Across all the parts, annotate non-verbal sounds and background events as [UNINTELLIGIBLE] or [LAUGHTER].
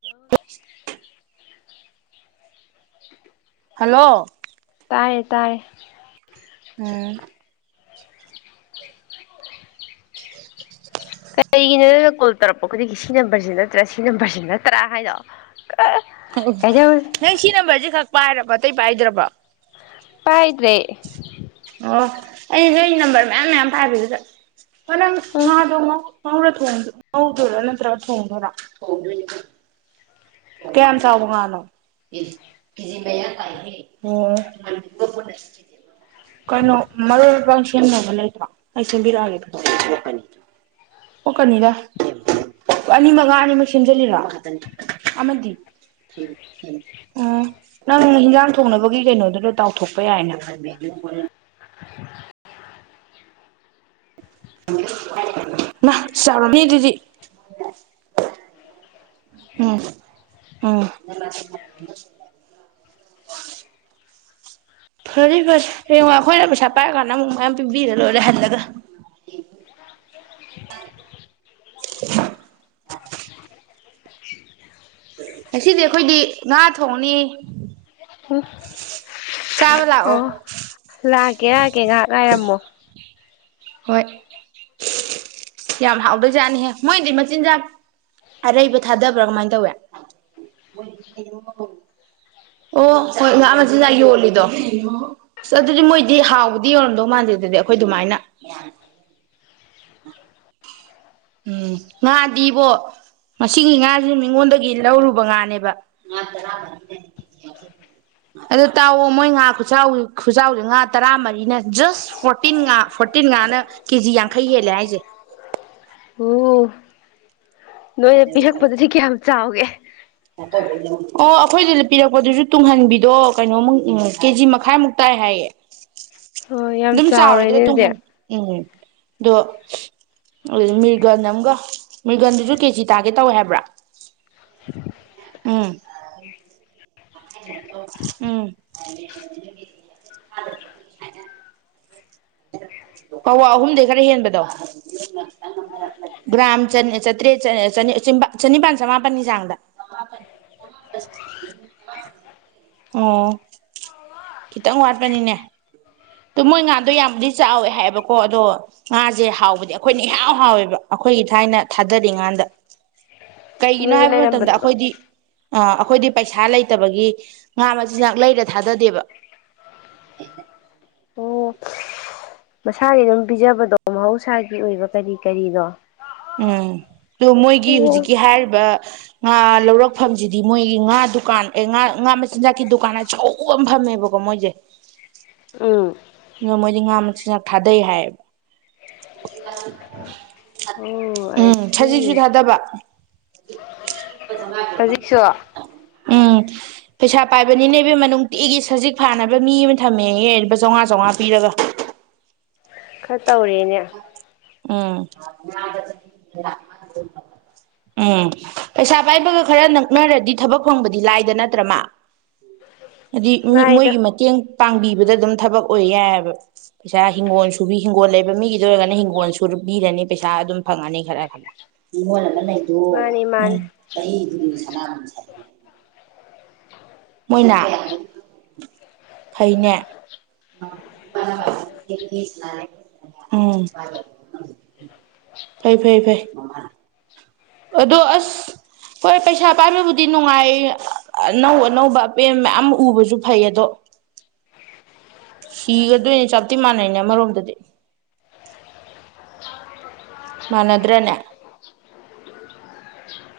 Hello [INAUDIBLE] hello ꯇꯥꯌꯦ ꯇꯥꯢ ꯎꯝ [INAUDIBLE] ꯀꯔꯤꯒꯤꯅꯣ ꯅꯪꯅ ꯀꯣꯜ ꯇꯧꯔꯛꯄ ꯈꯨꯗꯤꯡꯒꯤ ꯁꯤ ꯅꯝꯕꯔꯁꯤ ꯅꯠꯇ꯭ꯔꯥ ꯁꯤ ꯅꯝꯕꯔꯁꯤ ꯅꯠꯇ꯭ꯔꯥ ꯍꯥꯏꯗꯣ [UNINTELLIGIBLE] ꯅꯪ ꯁꯤ ꯅꯝꯕꯔꯁꯦ ꯈꯛ ꯄꯥꯏꯔꯕ ꯑꯇꯩ ꯄꯥꯏꯗ꯭ꯔꯕꯣ ꯄꯥꯏꯗ꯭ꯔꯦ ꯑꯣ ꯑꯩ ꯅꯣꯏ ꯅꯝꯕꯔ ꯃꯌꯥꯝ ꯃꯌꯥꯝ ꯄꯥꯏꯕꯗꯨꯗ ꯍꯣ ꯅꯪ ꯎꯝ ꯉꯥꯗꯣ ꯉꯣ ꯉꯧꯔ ꯊꯣꯡꯗꯣꯏ ꯉꯧꯗꯣꯢꯔ ꯅꯠꯇ꯭ꯔꯒ ꯊꯣꯡꯗꯣꯢꯔꯣ ꯊꯣꯡꯗꯣꯢꯅꯦ ꯀꯩꯅꯣ [UNINTELLIGIBLE] ꯑꯃꯗꯤ ꯎ ꯅꯪ ꯍꯦꯟꯖꯥꯡ ꯊꯣꯡꯅꯕꯒꯤ ꯀꯩꯅꯣꯗꯨꯗ ꯇꯥꯎꯊꯣꯛꯄ ꯌꯥꯏꯅ [UNINTELLIGIBLE] ꯐꯔꯦ ꯐꯔꯦ ꯍꯌꯦꯡ ꯑꯩꯈꯣꯏꯅ ꯄꯩꯁꯥ ꯄꯥꯏꯔꯀꯥꯟꯗ ꯑꯃꯨꯛ ꯃꯌꯥꯝ ꯄꯤꯕꯤꯔ ꯂꯣꯏꯔꯦ ꯍꯜꯂꯒ ꯉꯁꯤꯗꯤ ꯑꯩꯈꯣꯏꯗꯤ ꯉꯥ ꯊꯣꯡꯅꯤ ꯎꯝ ꯆꯥꯕ ꯑꯣ ꯂꯥꯛꯑꯣ ꯂꯥꯛꯀꯦ ꯂꯥꯛꯀꯦ ꯉꯥꯍꯥꯛ ꯉꯥꯏꯔꯝꯃꯣ ꯍꯣꯏ ꯌꯥꯝ ꯍꯥꯎꯗꯣꯏꯖꯥꯠꯅꯤꯍꯦ ꯃꯣꯏꯗꯤ ꯃꯆꯤꯟꯖꯥꯛ ꯑꯔꯩꯕ ꯊꯥꯗꯕ꯭ꯔꯥ ꯀꯃꯥꯏꯅ ꯇꯧꯋꯦ ꯑꯣ ꯍꯣꯏ ꯉꯥ ꯃꯆꯤꯟꯖꯥꯛ ꯌꯣꯜꯂꯤꯗꯣ ꯑꯁ ꯑꯗꯨꯗꯤ ꯃꯣꯏꯗꯤ ꯍꯥꯎꯕꯗꯤ ꯌꯧꯔꯝꯗꯧ ꯃꯥꯟꯗꯦ ꯑꯗꯨꯗꯤ ꯑꯈꯣꯏ ꯑꯗꯨꯃꯥꯏꯅ [UNINTELLIGIBLE] ꯎꯝ ꯉꯥꯗꯤꯕꯣ ꯉꯁꯤꯒꯤ ꯉꯥꯥꯖꯤꯅ ꯃꯤꯉꯣꯟꯗꯒꯤ ꯂꯧꯔꯨꯕ ꯉꯥꯅꯦꯕ ꯑꯗꯨ ꯇꯥꯎꯋꯣ ꯃꯣꯏ ꯉꯥ ꯈꯨꯆꯥꯎ ꯈꯨꯆꯥꯎꯖꯦ ꯉꯥ ꯇꯔꯥꯃꯔꯤꯅ ꯖꯁ ꯐꯣꯔꯇꯤꯟ ꯉꯥ ꯐꯣꯔꯇꯤꯟ ꯉꯥꯅ ꯀꯦꯖꯤ ꯌꯥꯡꯈꯩ ꯍꯦꯜꯂꯦ ꯍꯥꯏꯖꯦ ꯑꯣ ꯅꯣꯏꯅ ꯄꯤꯔꯛꯄꯗꯗꯤ ꯀꯌꯥꯝ ꯆꯥꯎꯒꯦ ꯑꯣ ꯑꯩꯈꯣꯏꯗꯨꯗ ꯄꯤꯔꯛꯄꯗꯨꯁꯨ ꯇꯨꯡꯍꯟꯕꯤꯗꯣ ꯀꯩꯅꯣꯃꯨꯛ ꯀꯦꯖꯤ ꯃꯈꯥꯏꯃꯨꯛ ꯇꯥꯏ ꯍꯥꯏꯌꯦ ꯑꯣ ꯌꯥꯝ ꯗꯨꯝ ꯆꯥꯎꯔꯗ꯭ꯔ ꯆꯥꯎꯔꯦꯅꯦ ꯑꯗꯨꯗꯤ ꯇꯨꯡꯍꯟ ꯎꯝ ꯗꯣ ꯃꯤꯔꯒꯟ ꯑꯃꯒ ꯃꯤꯔꯒꯟꯗꯨꯁꯨ ꯀꯦꯖꯤ ꯇꯥꯒꯦ ꯇꯧꯋꯦ ꯍꯥꯏꯕ꯭ꯔꯥ [INAUDIBLE] ꯎꯝ ꯎꯝ ꯄꯋꯥ ꯑꯍꯨꯝꯗꯩ ꯈꯔ ꯍꯦꯟꯕꯗꯣ ꯒ꯭ꯔꯥꯝ ꯆꯟ ꯑ ꯆꯇ꯭ꯔꯦꯠ ꯆꯟ ꯑ ꯆꯅꯤ ꯑ ꯆꯤꯝꯕ ꯆꯅꯤꯄꯥꯟ ꯆꯃꯥꯄꯟꯒꯤ ꯆꯥꯡꯗ ꯑꯣ ꯈꯤꯇꯪ ꯋꯥꯠꯄꯅꯤꯅꯦ ꯇꯣ ꯃꯣꯏ ꯉꯥꯗꯣ ꯌꯥꯝꯕꯨꯗꯤ ꯆꯥꯎꯋꯦ ꯍꯥꯏꯑꯦꯕꯀꯣ ꯑꯗꯣ ꯉꯥꯖꯦ ꯍꯥꯎꯕꯗꯤ ꯑꯈꯣꯏꯅ ꯢꯍꯥꯎ ꯍꯥꯎꯋꯦꯕ ꯑꯈꯣꯏꯒꯤ ꯊꯥꯏꯅ ꯊꯥꯗꯔꯤ ꯉꯥꯟꯗ ꯀꯩꯒꯤꯅꯣ ꯅꯣꯏꯗ ꯍꯥꯏꯕ ꯃꯇꯝꯗ ꯂꯩꯔꯝꯕꯗꯣ ꯑꯩꯈꯣꯏꯗꯤ ꯑ ꯈꯣꯏꯗꯤ ꯄꯩꯁꯥ ꯂꯩꯇꯕꯒꯤ ꯉꯥ ꯃꯆꯤꯟꯖꯥꯛ ꯂꯩꯔ ꯊꯥꯗꯗꯦꯕ ꯑꯣ ꯃꯁꯥꯒꯤ ꯑꯗꯨꯝ ꯄꯤꯖꯕꯗ ꯃꯍꯧꯁꯥꯒꯤ ꯑꯣꯏꯕ ꯀꯔꯤ ꯀꯔꯤꯅꯣ ꯎꯝ ꯗꯣ ꯃꯣꯏꯒꯤ ꯑꯣ ꯍꯧꯖꯤꯛꯀꯤ ꯍꯥꯏꯔꯤꯕ ꯉꯥ ꯂꯧꯔꯛꯐꯝꯁꯤꯗꯤ ꯃꯣꯏꯒꯤ ꯉꯥ ꯗꯨꯀꯥꯟ ꯑꯦ ꯉꯥ ꯉꯥ ꯃꯆꯤꯟꯖꯥꯛꯀꯤ ꯗꯨꯀꯥꯟ ꯑꯆꯧꯕ ꯑꯃ ꯐꯝꯃꯦꯕꯀꯣ ꯃꯣꯏꯖꯦ ꯎꯝ ꯑꯣ ꯃꯣꯏꯗꯤ ꯉꯥ ꯃꯆꯤꯟꯖꯥꯛ ꯊꯥꯗꯩ ꯍꯥꯏꯌꯦꯕ ꯑꯣ ꯎꯝ ꯁꯖꯤꯛꯁꯨ ꯑꯩꯁꯤ ꯊꯥꯗꯕ ꯍꯧꯖꯤꯛꯁꯨ [UNINTELLIGIBLE] ꯎꯝ ꯄꯩꯁꯥ ꯄꯥꯏꯕꯅꯤꯅꯦꯕ ꯃꯅꯨꯡꯗ ꯇꯤꯒꯤ ꯁꯖꯤꯛ ꯐꯥꯅꯕ ꯃꯤ ꯑꯃ ꯊꯝꯃꯦ ꯆꯥꯝꯃꯉꯥ ꯁꯃꯥ ꯄꯤꯔꯒ ꯈꯔ ꯇꯧꯔꯤꯅꯦ ꯎꯝ ꯎꯝ ꯄꯩꯁꯥ ꯄꯥꯏꯕꯒ ꯈꯔ ꯅꯛꯅꯔꯗꯤ ꯊꯕꯛ ꯐꯪꯕꯗꯤ ꯂꯥꯏꯗ ꯅꯠꯇ꯭ꯔꯃ ꯍꯥꯏꯗꯤ ꯃꯤ ꯂꯥꯏꯗ ꯃꯣꯏꯒꯤ ꯃꯇꯦꯡ ꯄꯥꯡꯕꯤꯕꯗ ꯑꯗꯨꯝ ꯊꯕꯛ ꯑꯣꯏ ꯌꯥꯏꯕ ꯄꯩꯁꯥ ꯍꯤꯡꯒꯣꯜ ꯁꯨꯕꯤ ꯍꯤꯡꯒꯣꯜ ꯂꯩ ꯃꯤꯒꯤꯗ ꯑꯣꯏꯔꯒꯅ ꯍꯤꯡꯒꯣꯜ ꯑꯗꯨ ꯄꯤꯔꯅꯤ ꯄꯩꯁꯥ ꯑꯗꯨꯝ ꯐꯪꯉꯅꯤ ꯈꯔ ꯈꯔ ꯈ ꯂꯩꯗꯣ ꯃꯥꯅꯤ ꯃꯥꯅꯤ ꯆꯍꯤꯗꯨꯗꯤ ꯁꯅꯥꯝ ꯃꯣꯏꯅ ꯐꯩꯅꯦ [UNINTELLIGIBLE] ꯎꯝ ꯐꯩ ꯐꯩ ꯐꯩ ꯑꯗꯣ ꯑꯁ ꯍꯣꯏ ꯄꯩꯁꯥ ꯄꯥꯏꯕꯕꯨꯗꯤ ꯅꯨꯡꯉꯥꯏ ꯑꯅꯧ ꯑꯅꯧꯕ ꯑꯄꯦꯟꯕ ꯃꯌꯥꯝ ꯎꯕꯁꯨ ꯐꯩ ꯑꯗꯣ ꯁꯤꯒꯗꯣꯏꯅꯦ ꯆꯥꯞꯇꯤ ꯃꯥꯟꯅꯩꯅꯦ ꯑꯃꯔꯣꯝꯗꯗꯤ ꯃꯅꯗ꯭ꯔꯅꯦ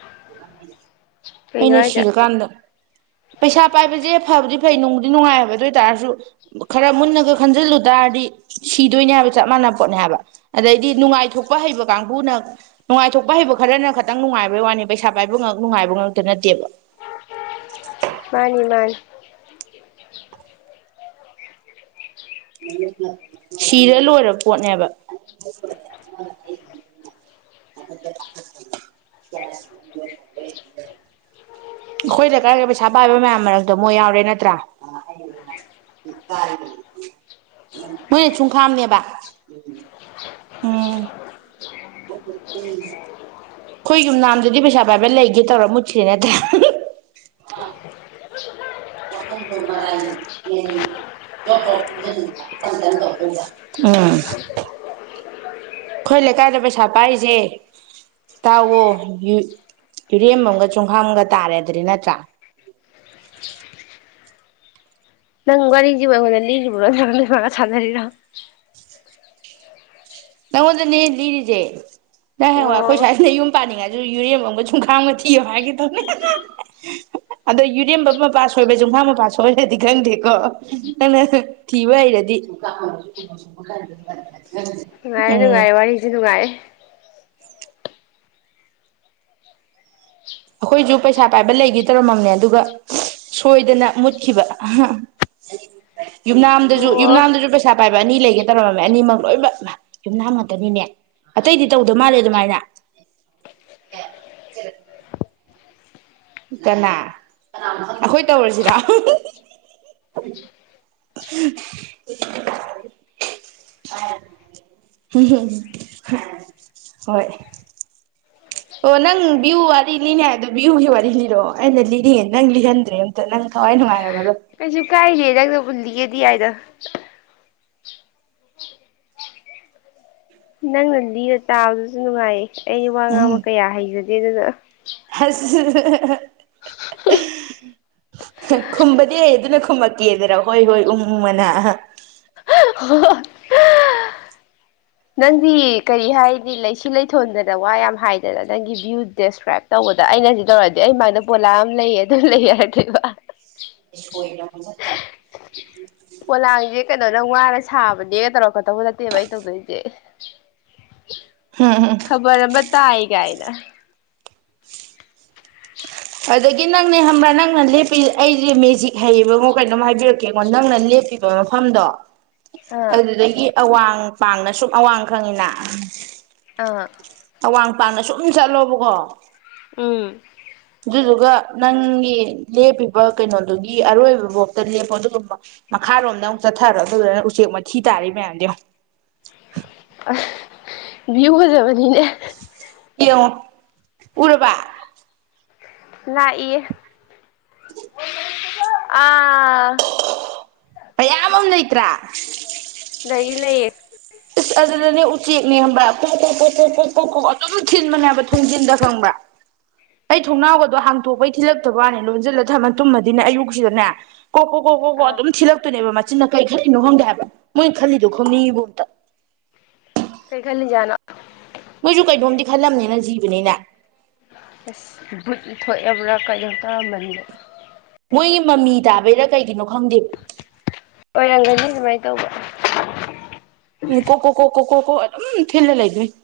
[INAUDIBLE] ꯀꯩꯅꯣ ꯑꯩꯅ ꯍꯥꯏꯁꯦ ꯁꯤꯔꯀꯥꯟꯗ ꯄꯩꯁꯥ ꯄꯥꯏꯕꯁꯦ ꯐꯕꯗꯤ ꯐꯩ ꯅꯨꯡꯗꯤ ꯅꯨꯡꯉꯥꯏ ꯍꯥꯏꯕ ꯑꯗꯨ ꯑꯣꯏ ꯇꯥꯔꯁꯨ ꯈꯔ ꯃꯨꯟꯅꯒ ꯈꯟꯖꯤꯜꯂꯨ ꯇꯥꯔꯗꯤ ꯁꯤꯗꯣꯏꯅꯦ ꯍꯥꯏꯕ ꯆꯞ ꯃꯥꯟ ꯄꯣꯠꯅꯤ ꯍꯥꯏꯕ ꯑꯗꯩꯗꯤ ꯅꯨꯡꯉꯥꯏꯊꯣꯛꯄ ꯍꯩꯕ ꯀꯥꯡꯕꯨꯅ ꯅꯨꯡꯉꯥꯏꯊꯣꯛꯄ ꯍꯩꯕ ꯈꯔꯅ ꯈꯈꯤꯇꯪ ꯅꯨꯡꯉꯥꯏꯕꯩ ꯋꯥꯅꯤ ꯄꯩꯁꯥ ꯄꯥꯏꯕ ꯉ ꯅꯨꯡꯉꯥꯏꯕ ꯉ ꯅꯠꯇꯦꯕ ꯃꯥꯅꯤ ꯏꯃꯥꯟ ꯁꯤꯔ ꯂꯣꯏꯔꯕ ꯄꯣꯠꯅꯦꯕ [INAUDIBLE] ꯑꯩꯈꯣꯏꯗ ꯀꯔ ꯀ ꯄꯩꯁꯥ ꯄꯥꯏꯕ ꯃꯌꯥꯝ ꯃꯔꯛꯇꯣ ꯃꯣꯏ ꯌꯥꯎꯔꯦ ꯅꯠꯇ꯭ꯔꯥ ꯃꯣꯏꯅ ꯁꯨꯡꯈꯥꯝꯅꯦꯕ ꯎꯝ ꯑꯩꯈꯣꯏ ꯌꯨꯝ ꯅꯥꯝꯗꯗꯤ ꯄꯩꯁꯥ ꯄꯥꯏꯕ ꯂꯩꯒꯦ ꯇꯧꯔ ꯃꯨꯠꯇꯔꯤ ꯅꯠꯇ꯭ꯔꯦ [INAUDIBLE] ꯑꯩꯈꯣꯏ ꯂꯩꯀꯥꯏꯗ ꯄꯩꯁꯥ ꯄꯥꯏꯔꯤꯁꯦ ꯇꯥꯎꯋꯣ ꯌꯨꯔꯦꯝ ꯑꯃꯒ ꯆꯣꯡꯈꯥꯝꯒ ꯇꯥꯔꯦꯗ꯭ꯔꯔꯤ ꯅꯠꯇ꯭ꯔꯥ ꯅꯪ ꯋꯥꯔꯤꯁꯤꯕꯨ ꯑꯩꯉꯣꯟꯗ ꯂꯤꯔꯤꯕ꯭ꯔꯣ ꯅ ꯁꯥꯟꯅꯔꯤꯔꯣ ꯅꯪꯉꯣꯟꯗꯅꯦ ꯂꯤꯔꯤꯁꯦ ꯅꯪ ꯍꯡꯋꯥꯏ ꯑꯩꯈꯣꯏ ꯑꯣ ꯁ꯭ꯋꯥꯏꯁꯤꯅ ꯌꯨꯝ ꯄꯥꯅꯤꯡꯉꯁꯨ ꯌꯨꯔꯦꯝꯕ ꯑꯃꯒ ꯨꯝꯈꯥꯝꯒ ꯊꯤꯌꯣ ꯍꯥꯏꯒꯦꯗꯧꯅꯦ ꯑꯗꯣ ꯌꯨꯔꯦꯝꯕ ꯃꯄꯥ ꯁꯣꯏꯕ ꯌꯖꯨꯝꯈꯥꯝ ꯃꯄꯥ ꯁꯣꯏꯔꯗꯤ ꯈꯪꯗꯦꯀꯣ ꯅꯪꯅ ꯊꯤꯕ ꯍꯩꯔꯗꯤ ꯅꯨꯡꯉꯥꯏꯌꯦ ꯎꯝ ꯅꯨꯡꯉꯥꯏꯦ ꯋꯥꯔꯤꯁꯦ ꯅꯨꯡꯉꯥꯏꯌꯦꯦ ꯑꯩꯈꯣꯏꯁꯨ ꯄꯩꯁꯥ ꯄꯥꯏꯕ ꯂꯩꯒꯦ ꯇꯧꯔꯝꯃꯝꯅꯦ ꯑꯗꯨꯒ ꯁꯣꯏꯗꯅ ꯃꯨꯠꯈꯤꯕ ꯌꯨꯝꯅꯥꯝꯗꯁꯨ ꯑꯣ ꯌꯨꯝꯅꯥꯝꯗꯁꯨ ꯄꯩꯁꯥ ꯄꯥꯏꯕ ꯑꯅꯤ ꯂꯩꯒꯦ ꯇꯧꯔꯝꯃꯝꯃꯦ ꯑꯅꯤꯃꯛ ꯂꯣꯏꯅꯃꯛ ꯌꯨꯝꯅꯥꯝ ꯉꯥꯛꯇꯅꯤꯅꯦ ꯑꯇꯩꯗꯤ ꯇꯧꯗꯧ ꯃꯥꯜꯂꯦ ꯑꯗꯨꯃꯥꯏꯅ ꯀꯅꯥ ꯑꯩꯈꯣꯏ ꯇꯧꯔꯤꯁꯤꯅꯝ ꯍꯣꯏ ꯑꯣ ꯅꯪ ꯕꯤ꯭ꯌꯨ ꯋꯥꯔꯤ ꯂꯤꯅꯤ ꯍꯥꯏꯕꯗꯣ ꯕꯤ꯭ꯌꯨꯒꯤ ꯋꯥꯔꯤ ꯂꯤꯔꯣꯑꯣ ꯑꯩꯅ ꯂꯤꯔꯤꯌꯦ ꯅꯪ ꯂꯤꯍꯟꯗ꯭ꯔꯦ ꯑꯝꯇ ꯅꯪ ꯊꯋꯥꯏ ꯅꯨꯡꯉꯥꯏꯔꯕꯅꯣ ꯀꯁꯨ ꯀꯥꯏ ꯍ ꯗꯕꯨꯟ ꯂꯗꯤ ꯑꯗ ꯅꯪꯅ ꯂꯤꯔ ꯇꯥꯕꯗꯨꯁꯨ ꯅꯨꯡꯉꯥꯏꯌꯦ ꯑꯩ ꯋꯥ ꯎꯝ ꯉꯥꯡꯕ ꯀꯌꯥ ꯍꯥꯏꯖꯒꯦ ꯑꯗꯨ ꯑꯗꯨꯗ ꯑꯁ ꯈꯨꯝꯕꯗꯤ ꯑꯩ ꯑꯗꯨꯅ ꯈꯨꯝꯃꯛꯀꯦꯗꯔ ꯍꯣꯏ ꯍꯣꯏ ꯎꯃꯨꯡ ꯃꯅꯥ ꯅꯪꯗꯤ ꯀꯔꯤ ꯍꯥꯏꯗꯤ ꯂꯩꯁꯤ ꯂꯩꯊꯣꯟꯗꯅ ꯋꯥ ꯌꯥꯝ ꯍꯥꯏꯗꯅ ꯅꯪꯒꯤ ꯚ꯭ꯌꯨ ꯗꯦꯁꯀ꯭ꯔꯥꯏꯞ ꯇꯧꯕꯗ ꯑꯩꯅꯗꯤ ꯇꯧꯔꯛꯑꯗꯤ ꯑꯩꯃꯗ ꯄꯣꯂꯥ ꯑꯃ ꯂꯩꯌꯦ ꯑꯗꯨꯝ ꯂꯩ ꯍꯥꯏꯔꯗꯦꯕ ꯁꯣꯏꯅꯕꯕ ꯆ ꯀꯩꯅꯣꯅ ꯋꯥꯅ ꯁꯥꯕꯅꯦꯒ ꯇꯧꯔꯛꯀꯗꯧꯕ ꯅꯠꯇꯦꯕ ꯑꯩꯩꯅ ꯇꯧꯗꯣꯏꯁꯤ ꯀ ꯎꯝ ꯎꯝ [UNINTELLIGIBLE] ꯈꯕꯔꯑꯃ ꯇꯥꯢ ꯒꯥꯢꯅ [INAUDIBLE] ꯑꯗꯒꯤ ꯅꯪꯅꯦ ꯈꯝꯕ꯭ꯔꯥ ꯅꯪꯅ ꯂꯦꯞꯄꯤ ꯑꯩꯁꯦ ꯃꯦꯖꯤꯛ ꯍꯩꯌꯦꯕꯉꯣ ꯀꯩꯅꯣꯝ ꯍꯥꯏꯕꯤꯔꯛꯀꯦꯉꯣ ꯅꯪꯅ ꯂꯦꯞꯄꯤꯕ ꯃꯐꯝꯗꯣ ꯑꯥ ꯑꯗꯨꯗꯒꯤ ꯑꯋꯥꯡ ꯄꯥꯡꯅ ꯁꯨꯝ ꯑꯋꯥꯡ ꯈꯪꯉꯤꯅ ꯑꯥ ꯋꯥꯡ ꯄꯥꯛꯅ ꯁꯨꯝ ꯆꯠꯂꯣꯕꯀꯣ ꯎꯝ ꯑꯗꯨꯗꯨꯒ ꯅꯪꯒꯤ ꯂꯦꯞꯄꯤꯕ ꯀꯩꯅꯣꯗꯨꯒꯤ ꯑꯔꯣꯏꯕ ꯥꯕꯧꯇ ꯂꯦꯞꯄꯣ ꯑꯗꯨꯒꯨꯝꯕ ꯃꯈꯥꯔꯣꯝꯗ ꯑꯃꯨꯛ ꯆꯠꯊꯔꯣ ꯑꯗꯨꯗꯨꯒ ꯅꯪ ꯎꯆꯦꯛ ꯃꯊꯤ ꯇꯥꯔꯤ ꯃꯌꯥꯝꯗꯤ ꯑ ꯚꯤꯎ ꯐꯖꯕꯅꯤꯅꯦ [UNINTELLIGIBLE] ꯎꯔꯕ ꯂꯥꯛꯏꯌꯦ ꯑꯥ ꯃꯌꯥꯝ ꯑꯃ ꯂꯩꯇ꯭ꯔꯥ ꯂꯩ ꯂꯩꯌꯦ ꯏꯁꯁ ꯑꯗꯨꯗꯅꯦ ꯎꯆꯦꯛꯅꯦꯕ꯭ꯔꯥ ꯄꯣ ꯄꯣꯛ ꯀꯣꯛ ꯄꯣꯛ ꯀꯣꯛ ꯑꯗꯨꯝ ꯊꯤꯟꯕꯅꯦꯕ ꯊꯣꯡꯖꯤꯟꯗ ꯈꯪꯕ꯭ꯔꯥ ꯑꯩ ꯊꯣꯡꯅꯥꯎꯒꯗꯣ ꯍꯥꯡꯇꯣꯛꯄꯩ ꯊꯤꯜꯂꯛꯇꯕ ꯋꯥꯅꯤ ꯂꯣꯟꯁꯤꯜꯂ ꯊ ꯇꯨꯝꯃꯗꯤꯅꯦ ꯑꯌꯨꯛꯁꯤꯗꯅꯦ ꯀꯣ ꯀꯣ ꯀꯣ ꯀꯣ ꯀꯣ ꯑꯥ ꯑꯗꯨꯝ ꯊꯤꯂꯛꯇꯣꯏꯅꯦꯕ ꯃ ꯑꯁꯤꯅ ꯀꯔꯤ ꯈꯜꯂꯤꯅꯣ ꯈꯪꯗꯦ ꯍꯥꯏꯕ ꯃꯣꯏ ꯈꯜꯂꯤꯗꯣ ꯈꯪꯅꯤꯡꯤꯕꯣ ꯑꯝꯇ ꯀꯩ ꯈꯜꯂꯤꯖꯅꯣ ꯃꯣꯏꯁꯨ ꯀꯩꯅꯣꯝꯗꯤ ꯈꯜꯂꯝꯅꯤꯅ ꯖꯤꯕꯅꯤꯅ ꯑꯁ ꯕꯨꯠ ꯊꯣꯛꯑꯕ꯭ꯔꯥ ꯀꯔꯤꯗꯧ ꯀꯥꯃꯅꯤꯗ ꯃꯣꯏꯒꯤ ꯃꯃꯤ ꯇꯥꯕꯩꯔ ꯀꯩꯒꯤꯅꯣ ꯈꯪꯗꯦ ꯑꯣꯏꯔꯝꯒꯅꯤ ꯑꯗꯨꯃꯥꯏꯅ ꯇꯧꯕ ꯎ ꯀꯣ ꯀꯣ ꯀꯣ ꯀꯣ ꯈꯣ ꯀꯣ ꯑꯗꯨꯝ ꯊꯦꯜꯂ ꯂꯩꯗꯣꯢꯅꯤ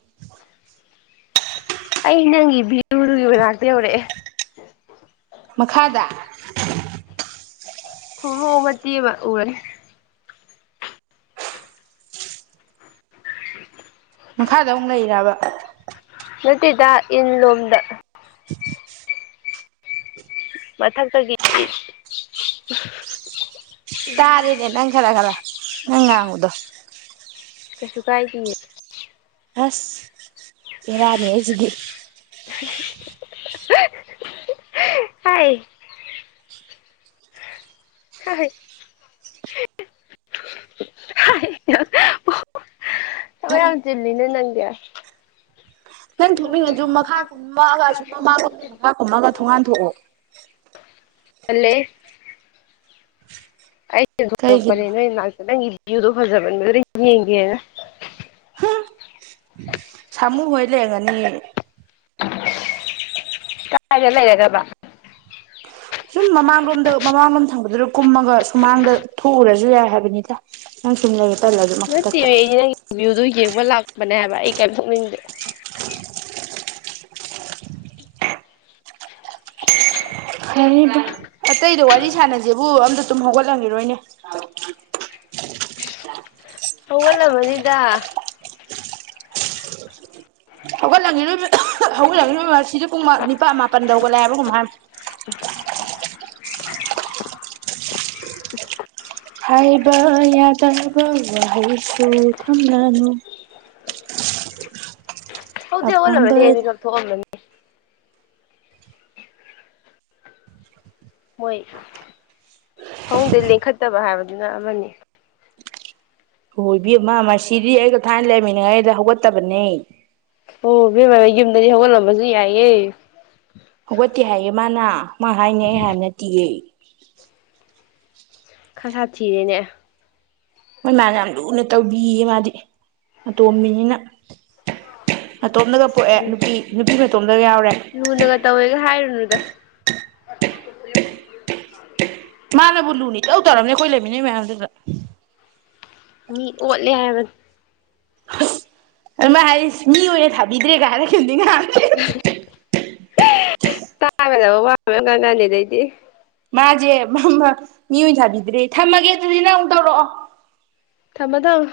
ꯑꯩ ꯅꯪꯒꯤ ꯚꯤꯎꯗꯨꯒꯤ ꯃꯅꯥꯛꯇ ꯌꯧꯔꯛꯑꯦ ꯃꯈꯥꯗ [UNINTELLIGIBLE] ꯊꯣꯛꯂꯣ ꯃꯇꯦꯛ ꯑꯃ ꯎꯔꯅꯤ ꯃꯈꯥꯗ ꯑꯃꯨꯛ ꯂꯩꯔꯕ ꯅꯠꯇꯦꯗ ꯏꯟ ꯂꯣꯝꯗ [INAUDIBLE] ꯃꯊꯛꯇꯒꯤ ꯇꯥꯔꯅꯦ ꯅꯪ ꯈꯔ ꯈꯔ ꯅꯪꯉꯥꯡꯕꯗꯣ ꯀꯁꯨ ꯀꯥꯏꯗꯤꯌꯦ ꯑꯁ ꯕꯦꯔꯥꯅꯤꯍꯦꯁꯤꯗꯤ ꯍꯥꯏ ꯍ ꯍꯣꯏ [UNINTELLIGIBLE] ꯍꯥꯏ ꯑ ꯌꯥꯝ ꯆꯜꯂꯤꯅꯦ ꯅꯪꯗꯤ ꯅꯪ ꯊꯣꯛꯅꯤꯡꯉꯖꯨ ꯃꯈꯥ ꯀꯨꯝꯃꯒ ꯑꯁꯤ ꯃꯃꯥꯡꯂꯣꯝ ꯃꯈꯥ ꯀꯨꯝꯃꯒ ꯊꯣꯡꯒꯥꯟ ꯊꯣꯛꯑꯣ꯫ ꯇꯠꯂꯦꯍꯦ꯫ ꯑꯩ꯫ ꯀꯩꯒꯤꯅꯣ [UNINTELLIGIBLE] ꯅꯣꯏꯅꯥꯛꯇ ꯅꯪꯒꯤ ꯌꯨꯗꯣ ꯐꯖꯃꯟꯕꯗꯨꯗ ꯌꯦꯡꯒꯦꯅ꯫ ꯍꯨꯝ ꯁꯥꯃꯨ ꯍꯣꯏ ꯂꯩꯔꯪꯒꯅꯤꯌꯦ꯫ [UNINTELLIGIBLE] ꯀꯥꯏꯗ ꯂꯩꯔꯒꯕ꯫ ꯁꯨꯝ ꯃꯃꯥꯡꯂꯣꯝꯗ ꯃꯃꯥꯡꯂꯣꯝ ꯊꯪꯕꯗꯨꯗ ꯀꯨꯝꯃꯒ ꯁꯨꯃꯥꯡꯗ ꯊꯣꯛꯎꯔꯖꯨ ꯌꯥꯏ ꯍꯥꯏꯕꯅꯤꯗ ꯅꯪ ꯁꯨꯝ ꯂꯩ ꯅꯠꯇꯃꯦ ꯑꯩ ꯅꯪꯒꯤ ꯌꯨꯗꯣ ꯌꯦꯡꯕ ꯂꯥꯛ ꯕꯅꯦ ꯍꯥꯏꯕ ꯑꯩ ꯀꯌꯤꯝ ꯆꯠꯅꯤꯡꯗꯦ꯫ [UNINTELLIGIBLE] ꯑꯇꯩꯗꯣ ꯋꯥꯔꯤ ꯁꯥꯥꯟꯅꯖꯦꯕꯨ ꯑꯝꯇ ꯇꯨꯝ ꯍꯧꯒꯠꯂꯝꯒꯤꯔꯣꯏꯅꯦ [UNINTELLIGIBLE] ꯍꯧꯒꯠ ꯂꯝꯃꯅꯤꯗ꯫ ꯍꯧꯒꯠ ꯂꯝꯒꯤꯔꯣꯏ [UNINTELLIGIBLE] ꯍꯧꯒꯠꯂꯝꯒꯤꯔꯣꯏ ꯃꯔꯁꯤꯖꯨ ꯄꯨꯡ ꯃ ꯅꯤꯄꯥ꯭ ꯃꯥꯄꯟꯗ ꯍꯧꯒꯠꯂꯦ ꯍꯥꯏꯕ [UNINTELLIGIBLE] [UNINTELLIGIBLE] [UNINTELLIGIBLE] ꯍꯥꯏꯕ ꯌꯥꯗꯕ ꯋꯥꯍꯩꯁꯨ ꯊꯝꯂꯅꯨ꯫ ꯍꯧꯗꯤ ꯑꯄꯥꯝꯕ ꯍꯧꯒꯠꯂꯝꯃꯅꯤꯍꯦ ꯃꯤꯠꯀꯞ ꯊꯣꯛꯑꯝꯃꯅꯤ꯫ ꯃꯣꯏ ꯐꯃꯨꯡꯗꯩ ꯂꯦꯡꯈꯠꯇꯕ ꯍꯥꯏꯕꯗꯨꯅ ꯑꯃꯅꯤ꯫ ꯍꯣꯏꯕꯦꯃ ꯃꯔꯁꯤꯗꯤ ꯑꯩꯒ ꯊꯥꯏꯅ ꯂꯩꯃꯤꯅꯔꯤꯉꯩꯗ ꯍꯧꯒꯠꯇꯕꯅꯦ꯫ ꯍꯣ ꯏꯕꯦꯝꯃ ꯌꯨꯝꯗꯗꯤ ꯍꯧꯒꯠꯂꯝꯕꯖꯨ ꯌꯥꯏꯌꯦ꯫ ꯍꯧꯒꯠꯇꯦ ꯍꯥꯏꯌꯦ ꯃꯥꯅ꯫ ꯃꯥ ꯍꯥꯏꯅꯦ ꯑꯩ ꯍꯥꯏꯕ ꯅꯠꯇꯤꯌꯦ꯫ ꯈꯁꯥꯊꯤꯔꯦꯅꯦ꯫ ꯃꯣꯏ ꯃꯥꯅ ꯌꯥꯝ ꯂꯨꯅ ꯇꯧꯕꯤꯌꯦ ꯃꯥꯗꯤ ꯑꯇꯣꯝꯕꯤꯅꯤꯅ꯫ ꯃꯇꯣꯝꯗꯒ ꯑꯁ ꯄꯣꯛꯑꯦ ꯅꯨꯄꯤ ꯅꯨꯄꯤ ꯃꯇꯣꯝꯗꯒ ꯌꯥꯎꯔꯦ꯫ ꯗꯨꯗ [UNINTELLIGIBLE] ꯃꯥꯅꯕꯨ ꯂꯨꯅ ꯏꯇꯧ ꯇꯧꯔꯝꯅꯦ ꯑꯩꯈꯣꯏ ꯂꯩꯔꯤꯕ ꯃꯌꯥꯝꯗꯨꯗ꯫ ꯃꯤ ꯑꯣꯠꯂꯦ ꯍꯥꯏꯕꯅꯤ꯫ ꯍꯁ ꯑꯗꯨ ꯃꯥꯍꯥꯏꯖꯤ ꯃꯤ ꯑꯣꯏꯅ ꯊꯥꯕꯤꯗ꯭ꯔꯦꯒ ꯍꯥꯏꯔꯛꯈꯤꯕꯅꯤ ꯉꯍꯥꯟ꯫ [UNINTELLIGIBLE] ꯇ ꯌꯗꯕ ꯋꯥ ꯃꯌꯥꯝ ꯉꯥꯡꯉꯛꯑꯅꯤ ꯑꯗꯩꯗꯤ꯫ ꯃꯥꯖꯦ ꯃꯝꯃ ꯃꯤꯑꯣꯏꯅ ꯊꯥꯕꯤꯗ꯭ꯔꯦ ꯊꯝꯃꯒꯦ ꯑꯗꯨꯗꯤ ꯅꯪ ꯑꯃꯨꯛ ꯇꯧꯔꯛꯑꯣ꯫ ꯊꯝꯃꯣ ꯊꯝꯃꯣ꯫